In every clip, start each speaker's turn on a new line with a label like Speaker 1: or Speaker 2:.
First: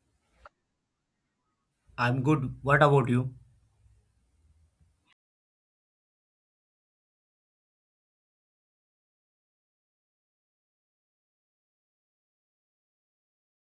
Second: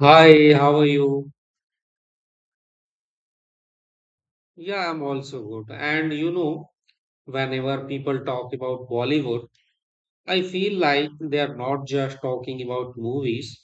Speaker 1: Hi, how are you?
Speaker 2: I'm good. What about you?
Speaker 1: Yeah, I'm also good. And you know, whenever people talk about Bollywood, I feel like they are not just talking about movies,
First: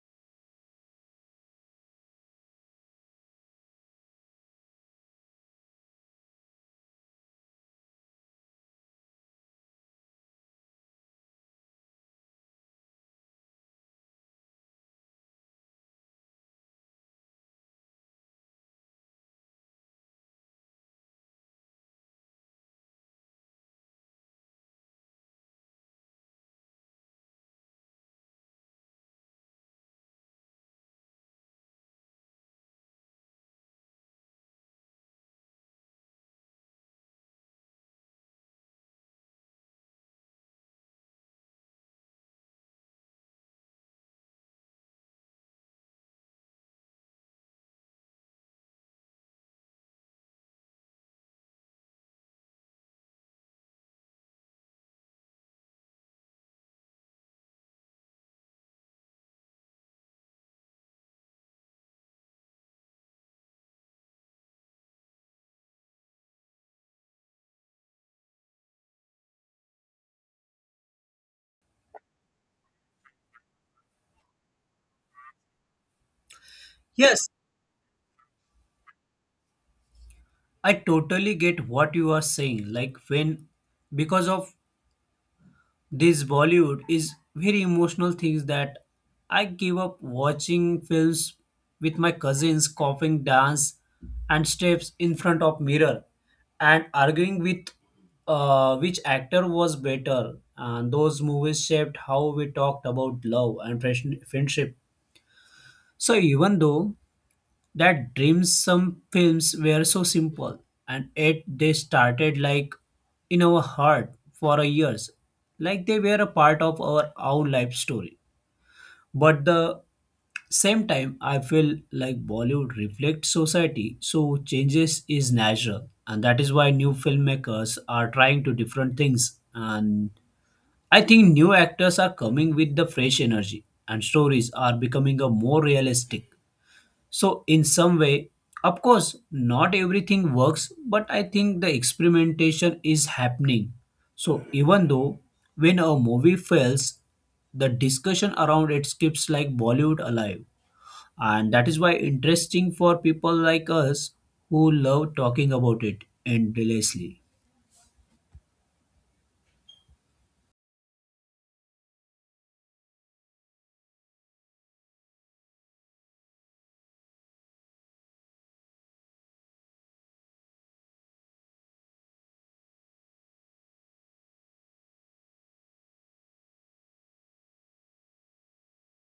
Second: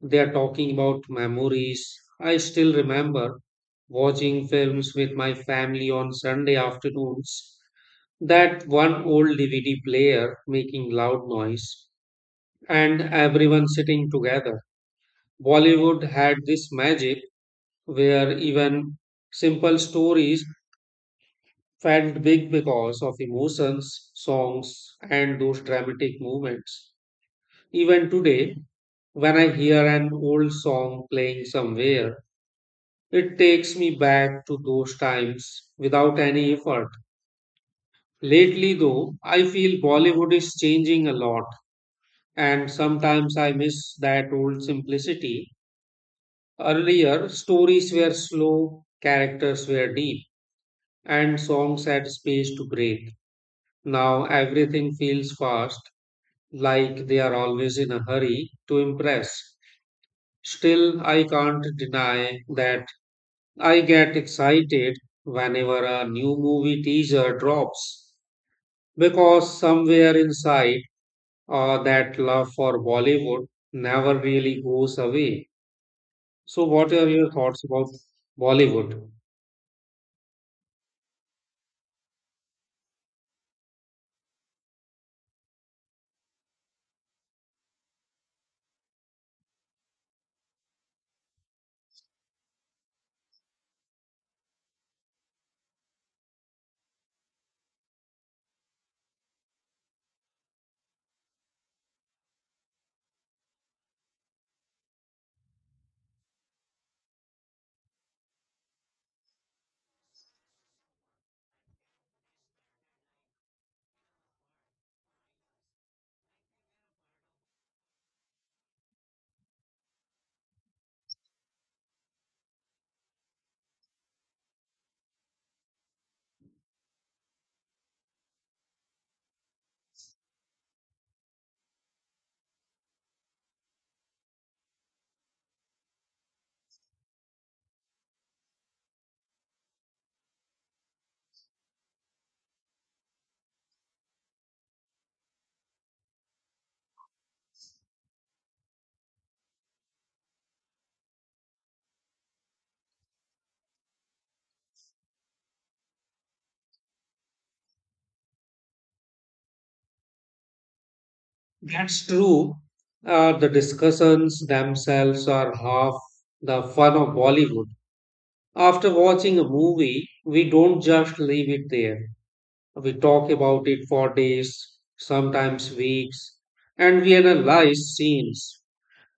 Speaker 1: they are talking about memories. I still remember watching films with my family on Sunday afternoons, that one old DVD player making loud noise, and everyone sitting together. Bollywood had this magic where even simple stories felt big because of emotions, songs, and those dramatic moments. Even today, when I hear an old song playing somewhere, it takes me back to those times without any effort. Lately, though, I feel Bollywood is changing a lot, and sometimes I miss that old simplicity. Earlier, stories were slow, characters were deep, and songs had space to breathe. Now everything feels fast, like they are always in a hurry to impress. Still, I can't deny that I get excited whenever a new movie teaser drops because somewhere inside that love for Bollywood never really goes away. So, what are
Speaker 2: Yes,
Speaker 1: your thoughts about Bollywood?
Speaker 2: I totally get what you are saying. Like when because of this Bollywood is very emotional things that I gave up watching films with my cousins coughing dance and steps in front of mirror and arguing with which actor was better, and those movies shaped how we talked about love and fresh- friendship. So even though that dreams, some films were so simple and yet they started like in our heart for a years, like they were a part of our own life story. But the same time I feel like Bollywood reflects society, so changes is natural, and that is why new filmmakers are trying to different things. And I think new actors are coming with the fresh energy and stories are becoming a more realistic. So, in some way, of course, not everything works, but I think the experimentation is happening. So, even though when a movie fails, the discussion around it keeps like Bollywood alive. And that is why interesting for people like us who love talking about it endlessly.
Speaker 1: That's true. The discussions themselves are half the fun of Bollywood. After watching a movie, we don't just leave it there. We talk about it for days, sometimes weeks, and we analyze scenes,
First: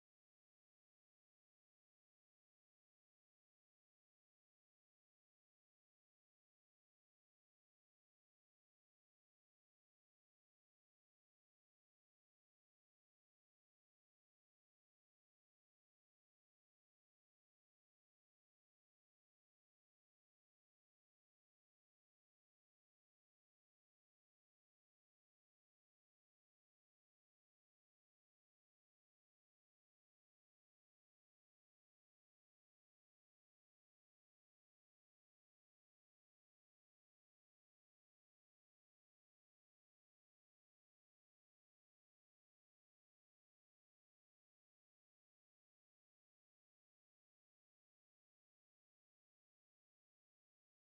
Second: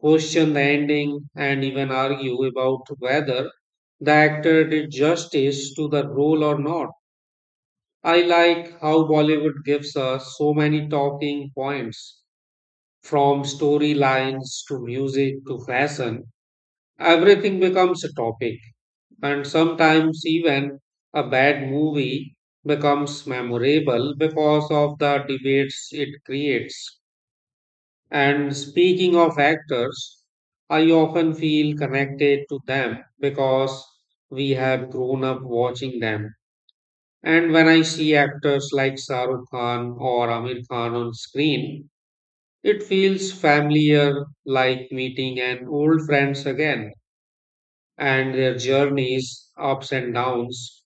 Speaker 1: question the ending, and even argue about whether the actor did justice to the role or not. I like how Bollywood gives us so many talking points from storylines to music to fashion. Everything becomes a topic, and sometimes even a bad movie becomes memorable because of the debates it creates. And speaking of actors, I often feel connected to them because we have grown up watching them. And when I see actors like Shah Rukh Khan or Amir Khan on screen, it feels familiar, like meeting an old friends again, and their journeys, ups and downs,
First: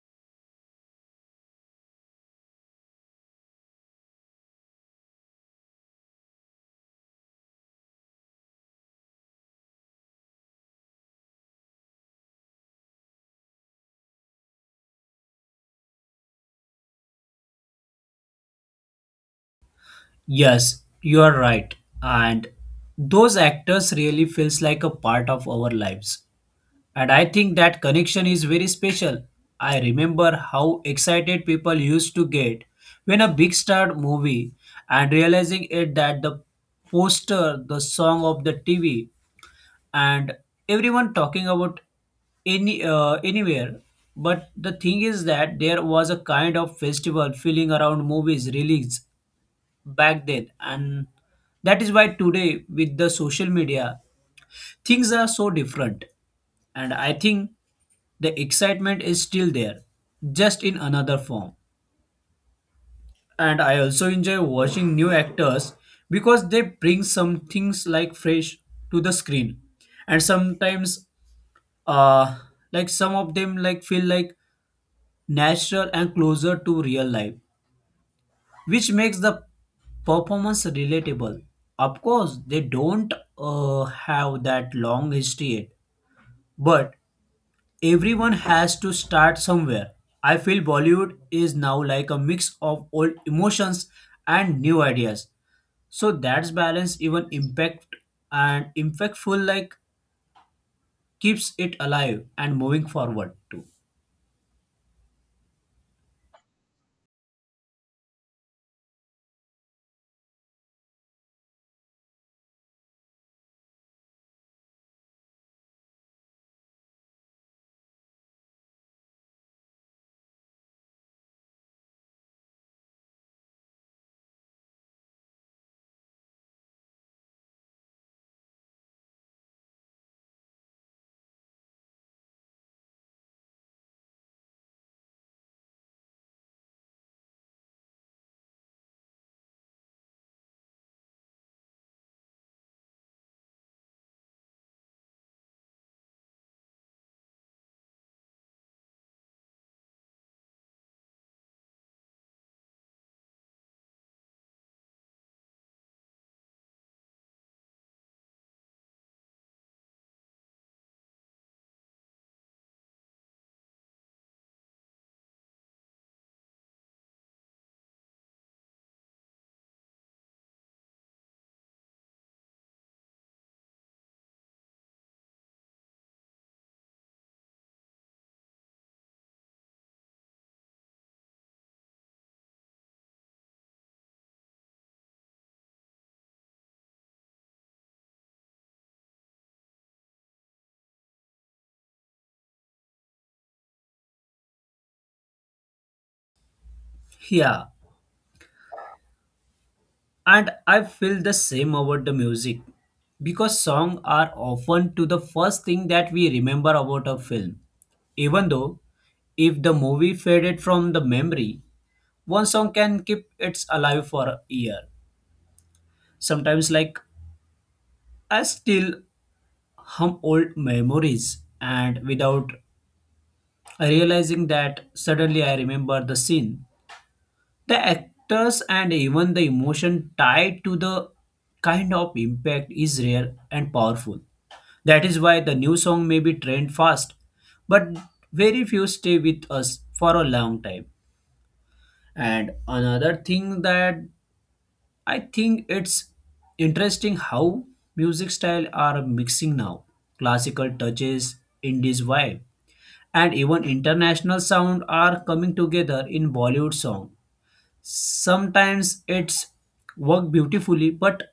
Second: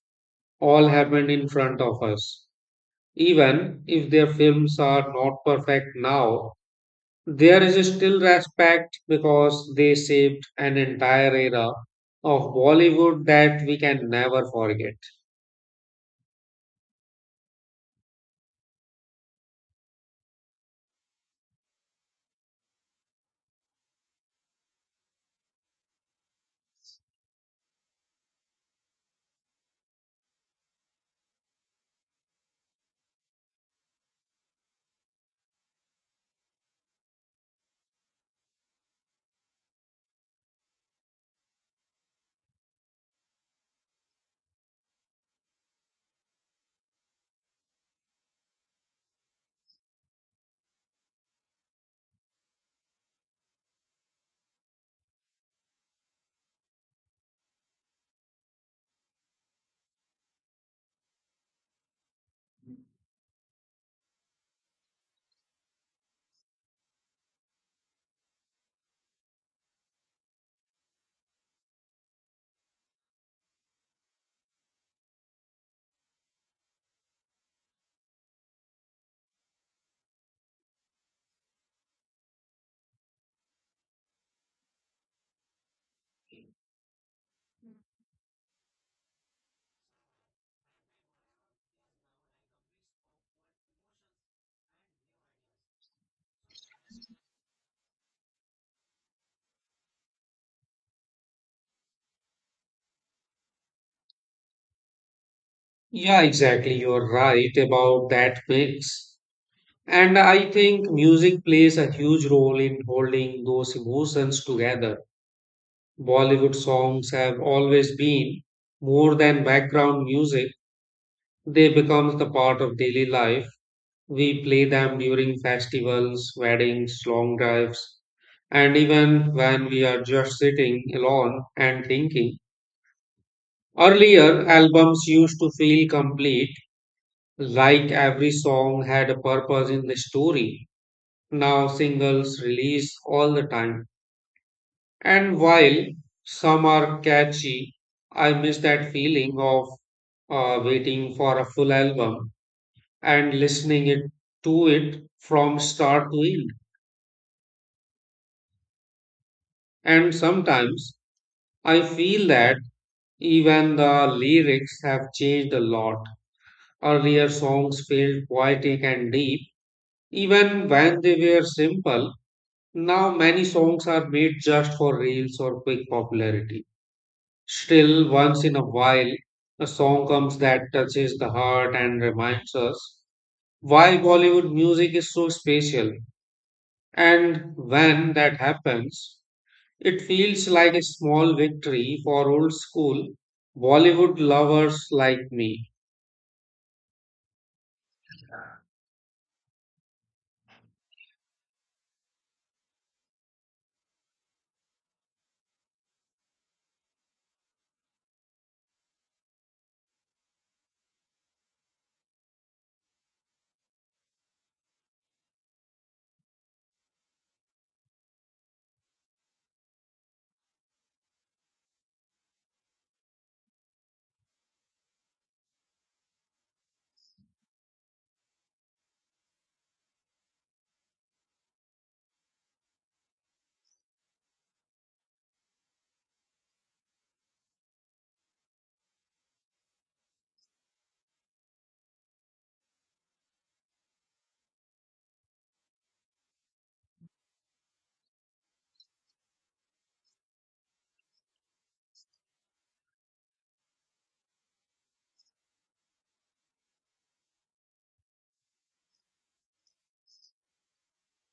Speaker 1: all happened in front of us. Even if their films are not perfect now, there is still respect because they shaped an entire era of Bollywood that we can never forget.
Speaker 2: Yes, you are right. And those actors really feels like a part of our lives. And I think that connection is very special. I remember how excited people used to get when a big star movie and realizing it that the poster, the song of the TV, and everyone talking about any anywhere. But the thing is that there was a kind of festival feeling around movies release back then, and that is why today with the social media things are so different. And I think the excitement is still there, just in another form. And I also enjoy watching new actors because they bring some things like fresh to the screen. And sometimes uh like some of them like feel like natural and closer to real life, which makes the performance relatable. Of course they don't have that long history yet, but everyone has to start somewhere. I feel Bollywood is now like a mix of old emotions and new ideas, so that's balance even impact and impactful like keeps it alive and moving forward too.
Speaker 1: Yeah, exactly. You're right about that mix. And I think music plays a huge role in holding those emotions together. Bollywood songs have always been more than background music, they become the part of daily life. We play them during festivals, weddings, long drives, and even when we are just sitting alone and thinking. Earlier, albums used to feel complete, like every song had a purpose in the story. Now, singles release all the time. And while some are catchy, I miss that feeling of waiting for a full album and listening it to it from start to end. And sometimes I feel that even the lyrics have changed a lot. Earlier songs felt poetic and deep, even when they were simple. Now many songs are made just for reels or quick popularity. Still, once in a while, a song comes that touches the heart and reminds us why Bollywood music is so special. And when that happens, it feels like a small victory for old school Bollywood lovers like me.
Speaker 2: Yeah, and I feel the same about the music because songs are often to the first thing that we remember about a film. Even though if the movie faded from the memory, one song can keep it alive for a year. Sometimes like I still hum old memories and without realizing that suddenly I remember the scene, the actors, and even the emotion tied to the kind of impact is rare and powerful. That is why the new song may be trend fast, but very few stay with us for a long time. And another thing that I think it's interesting how music style are mixing now. Classical touches, indies vibe, and even international sound are coming together in Bollywood song. Sometimes it's work beautifully, but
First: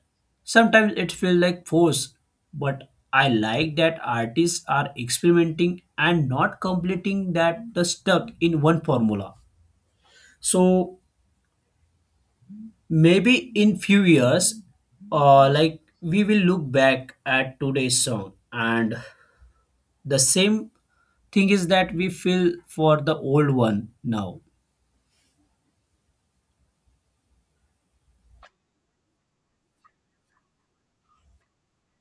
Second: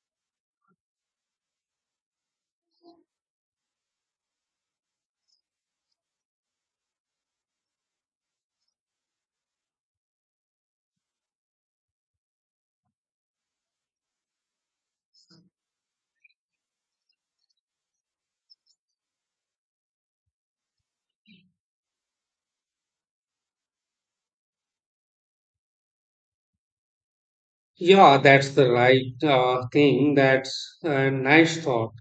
Speaker 2: sometimes it feels like force. But I like that artists are experimenting and not completing that the stuck in one formula. So maybe in few years, like we will look back at today's song, and the same thing is that we feel for the old one now.
Speaker 1: Yeah, that's the right thing. That's a nice thought.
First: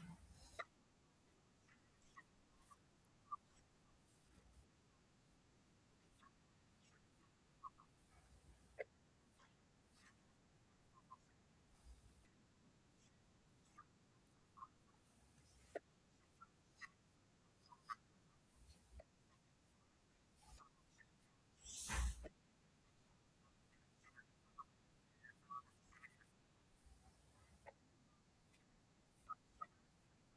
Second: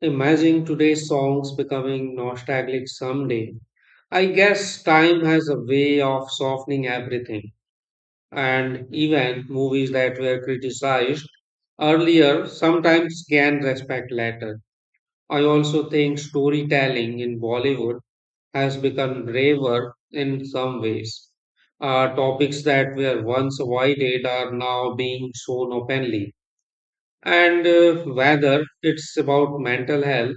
Speaker 1: Imagine today's songs becoming nostalgic someday. I guess time has a way of softening everything, and even movies that were criticized earlier sometimes can respect later. I also think storytelling in Bollywood has become braver in some ways. Topics that were once avoided are now being shown openly. And whether it's about mental health,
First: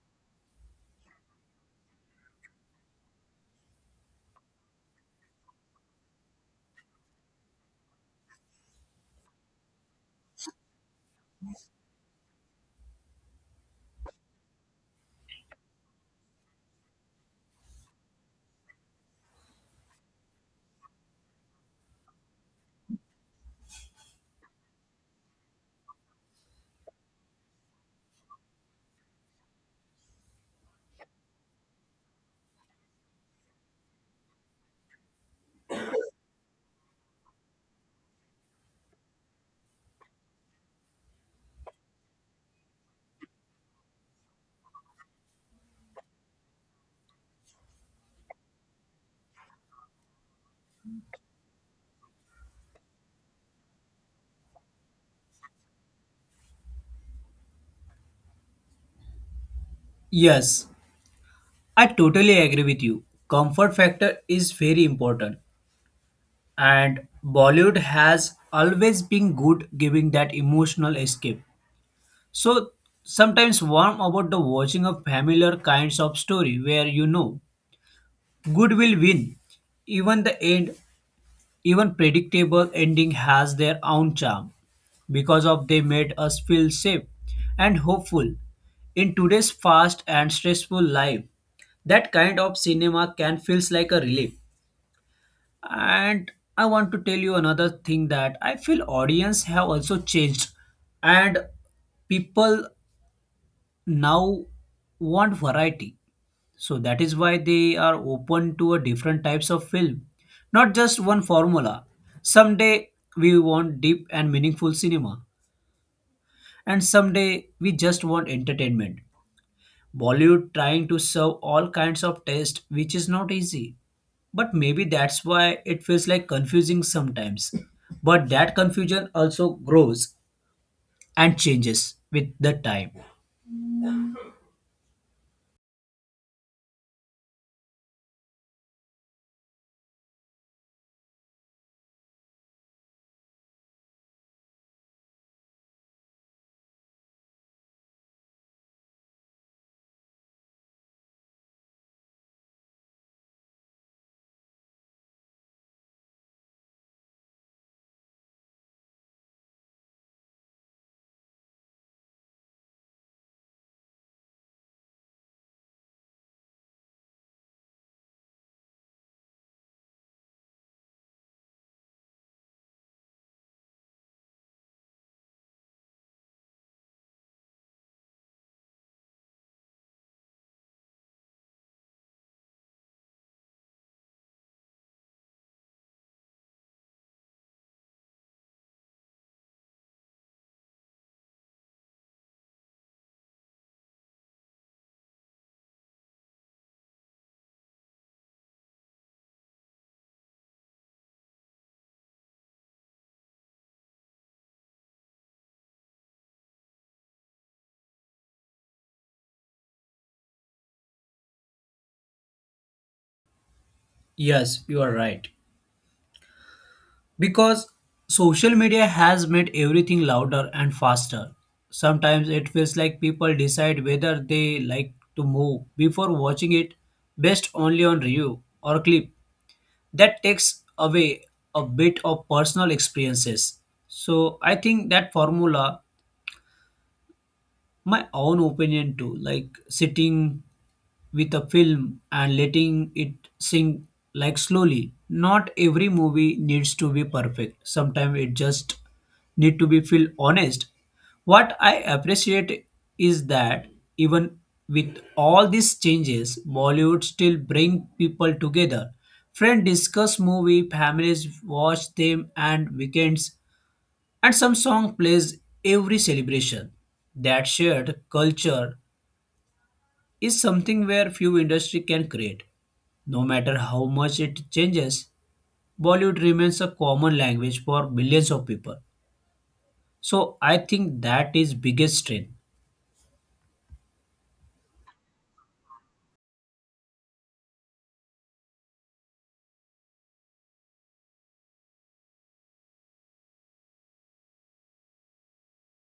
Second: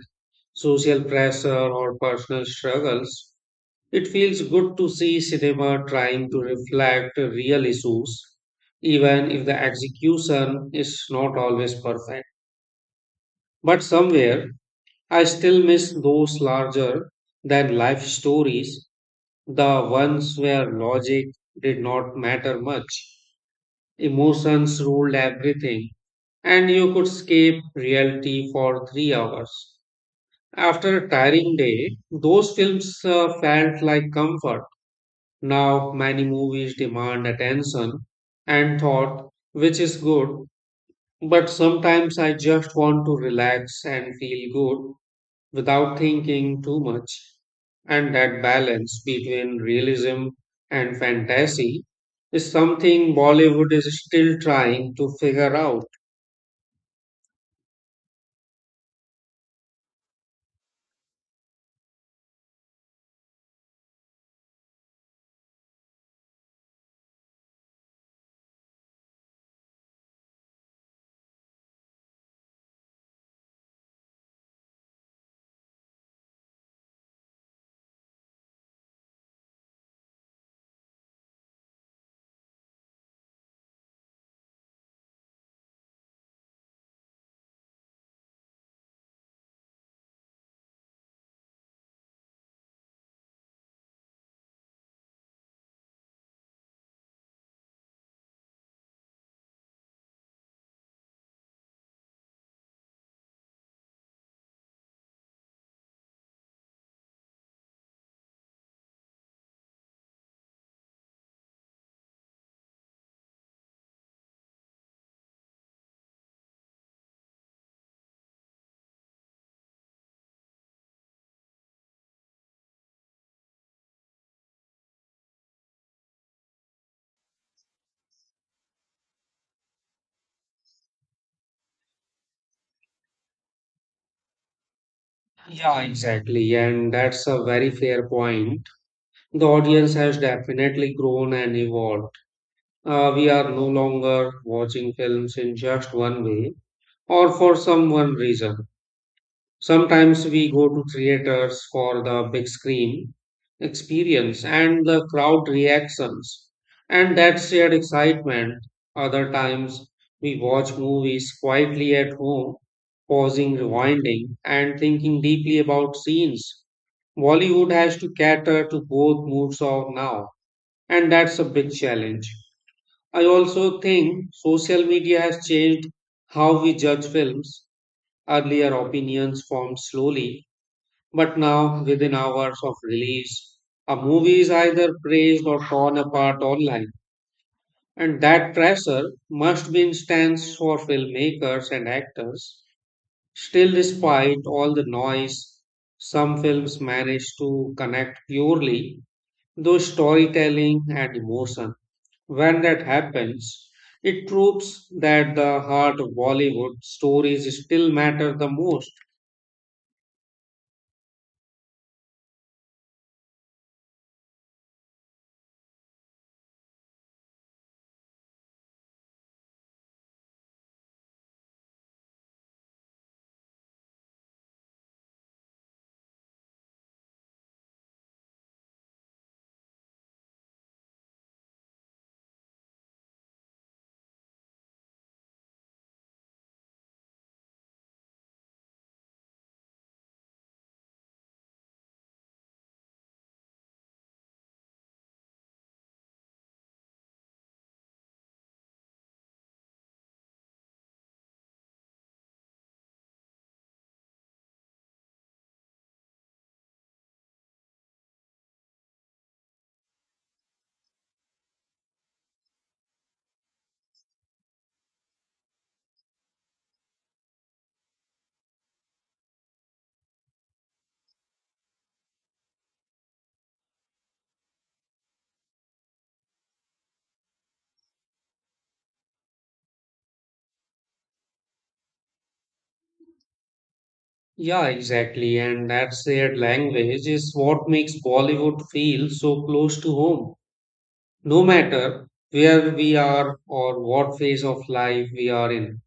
Speaker 1: social pressure, or personal struggles, it feels good to see cinema trying to reflect real issues, even if the execution is not always perfect. But somewhere, I still miss those larger than life stories, the ones where logic did not matter much. Emotions ruled everything, and you could escape reality for 3 hours. After a tiring day, those films felt like comfort. Now, many movies demand attention and thought, which is good, but sometimes I just want to relax and feel good without thinking too much, and that balance between realism and fantasy is something Bollywood is still trying to figure out.
Speaker 2: Yes, I totally agree with you. Comfort factor is very important, and Bollywood has always been good giving that emotional escape. So sometimes warm about the watching of familiar kinds of story where you know good will win even the end. Even predictable ending has their own charm because of they made us feel safe and hopeful. In today's fast and stressful life, that kind of cinema can feels like a relief. And I want to tell you another thing that I feel audience have also changed, and people now want variety, so that is why they are open to a different types of film, not just one formula. Someday we want deep and meaningful cinema, and someday we just want entertainment. Bollywood trying to serve all kinds of taste, which is not easy. But maybe that's why it feels like confusing sometimes. But that confusion also grows and changes with the time.
Speaker 1: Yeah, exactly, and that's a very fair point. The audience has definitely grown and evolved. We are no longer watching films in just one way or for some one reason. Sometimes we go to theaters for the big screen experience and the crowd reactions and that shared excitement. Other times we watch movies quietly at home, pausing, rewinding, and thinking deeply about scenes. Bollywood has to cater to both moods of now, and that's a big challenge. I also think social media has changed how we judge films. Earlier opinions formed slowly, but now, within hours of release, a movie is either praised or torn apart online. And that pressure must be intense for filmmakers and actors. Still, despite all the noise, some films manage to connect purely through storytelling and emotion. When that happens, it proves that the heart of Bollywood stories still matter the most.
Speaker 2: Yes, you are right. Because social media has made everything louder and faster. Sometimes it feels like people decide whether they like to move before watching it based only on review or clip. That takes away a bit of personal experiences. So I think that formula, my own opinion too, like sitting with a film and letting it sink like slowly. Not every movie needs to be perfect. Sometimes it just need to be feel honest. What I appreciate is that even with all these changes, Bollywood still bring people together. Friends discuss movie, families watch them and weekends, and some song plays every celebration. That shared culture is something where few industry can create. No matter how much it changes, Bollywood remains a common language for millions of people. So I think that is biggest strength.
Speaker 1: Yeah, exactly. And that shared language is what makes Bollywood feel so close to home, no matter where we are or what phase of life we are in.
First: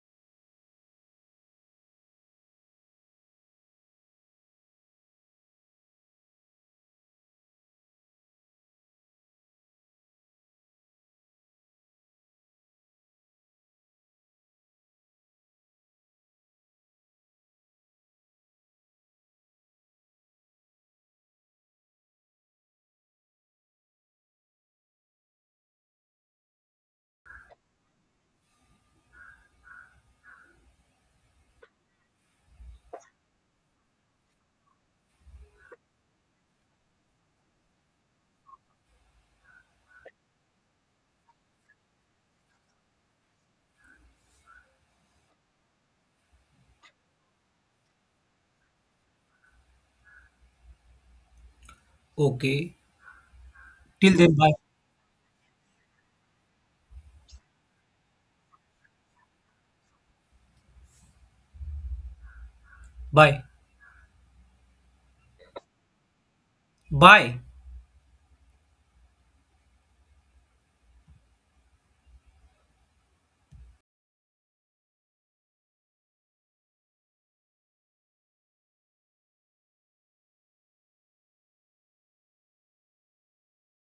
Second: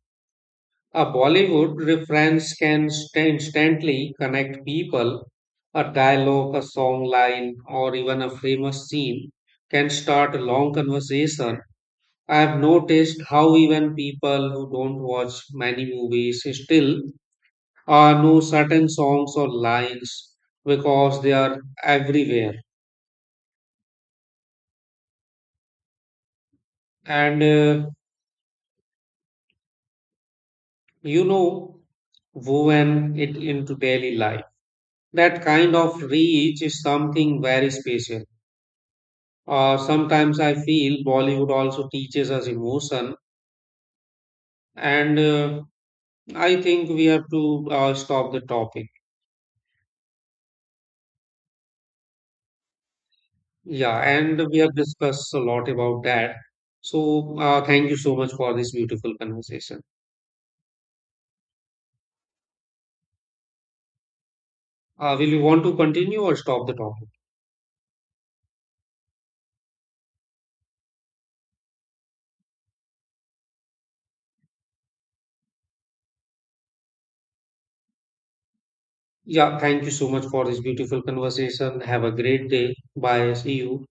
Speaker 1: A Bollywood reference can instantly connect people. A dialogue, a song line, or even a famous scene can start a long conversation. I have noticed how even people who don't watch many movies still know certain songs or lines because they are everywhere, and you know woven it into daily life. That kind of reach is something very special. Sometimes I feel Bollywood also teaches us emotion, and I think we have to stop the topic.
Speaker 2: Okay.
Speaker 1: Yeah,
Speaker 2: Till then,
Speaker 1: and
Speaker 2: bye.
Speaker 1: we have discussed a lot about that. So thank you so much for this beautiful conversation.
Speaker 2: Bye.
Speaker 1: Will you want to continue or stop the topic?
Speaker 2: Bye.
Speaker 1: Yeah, thank you so much for this beautiful conversation. Have a great day. Bye. See you.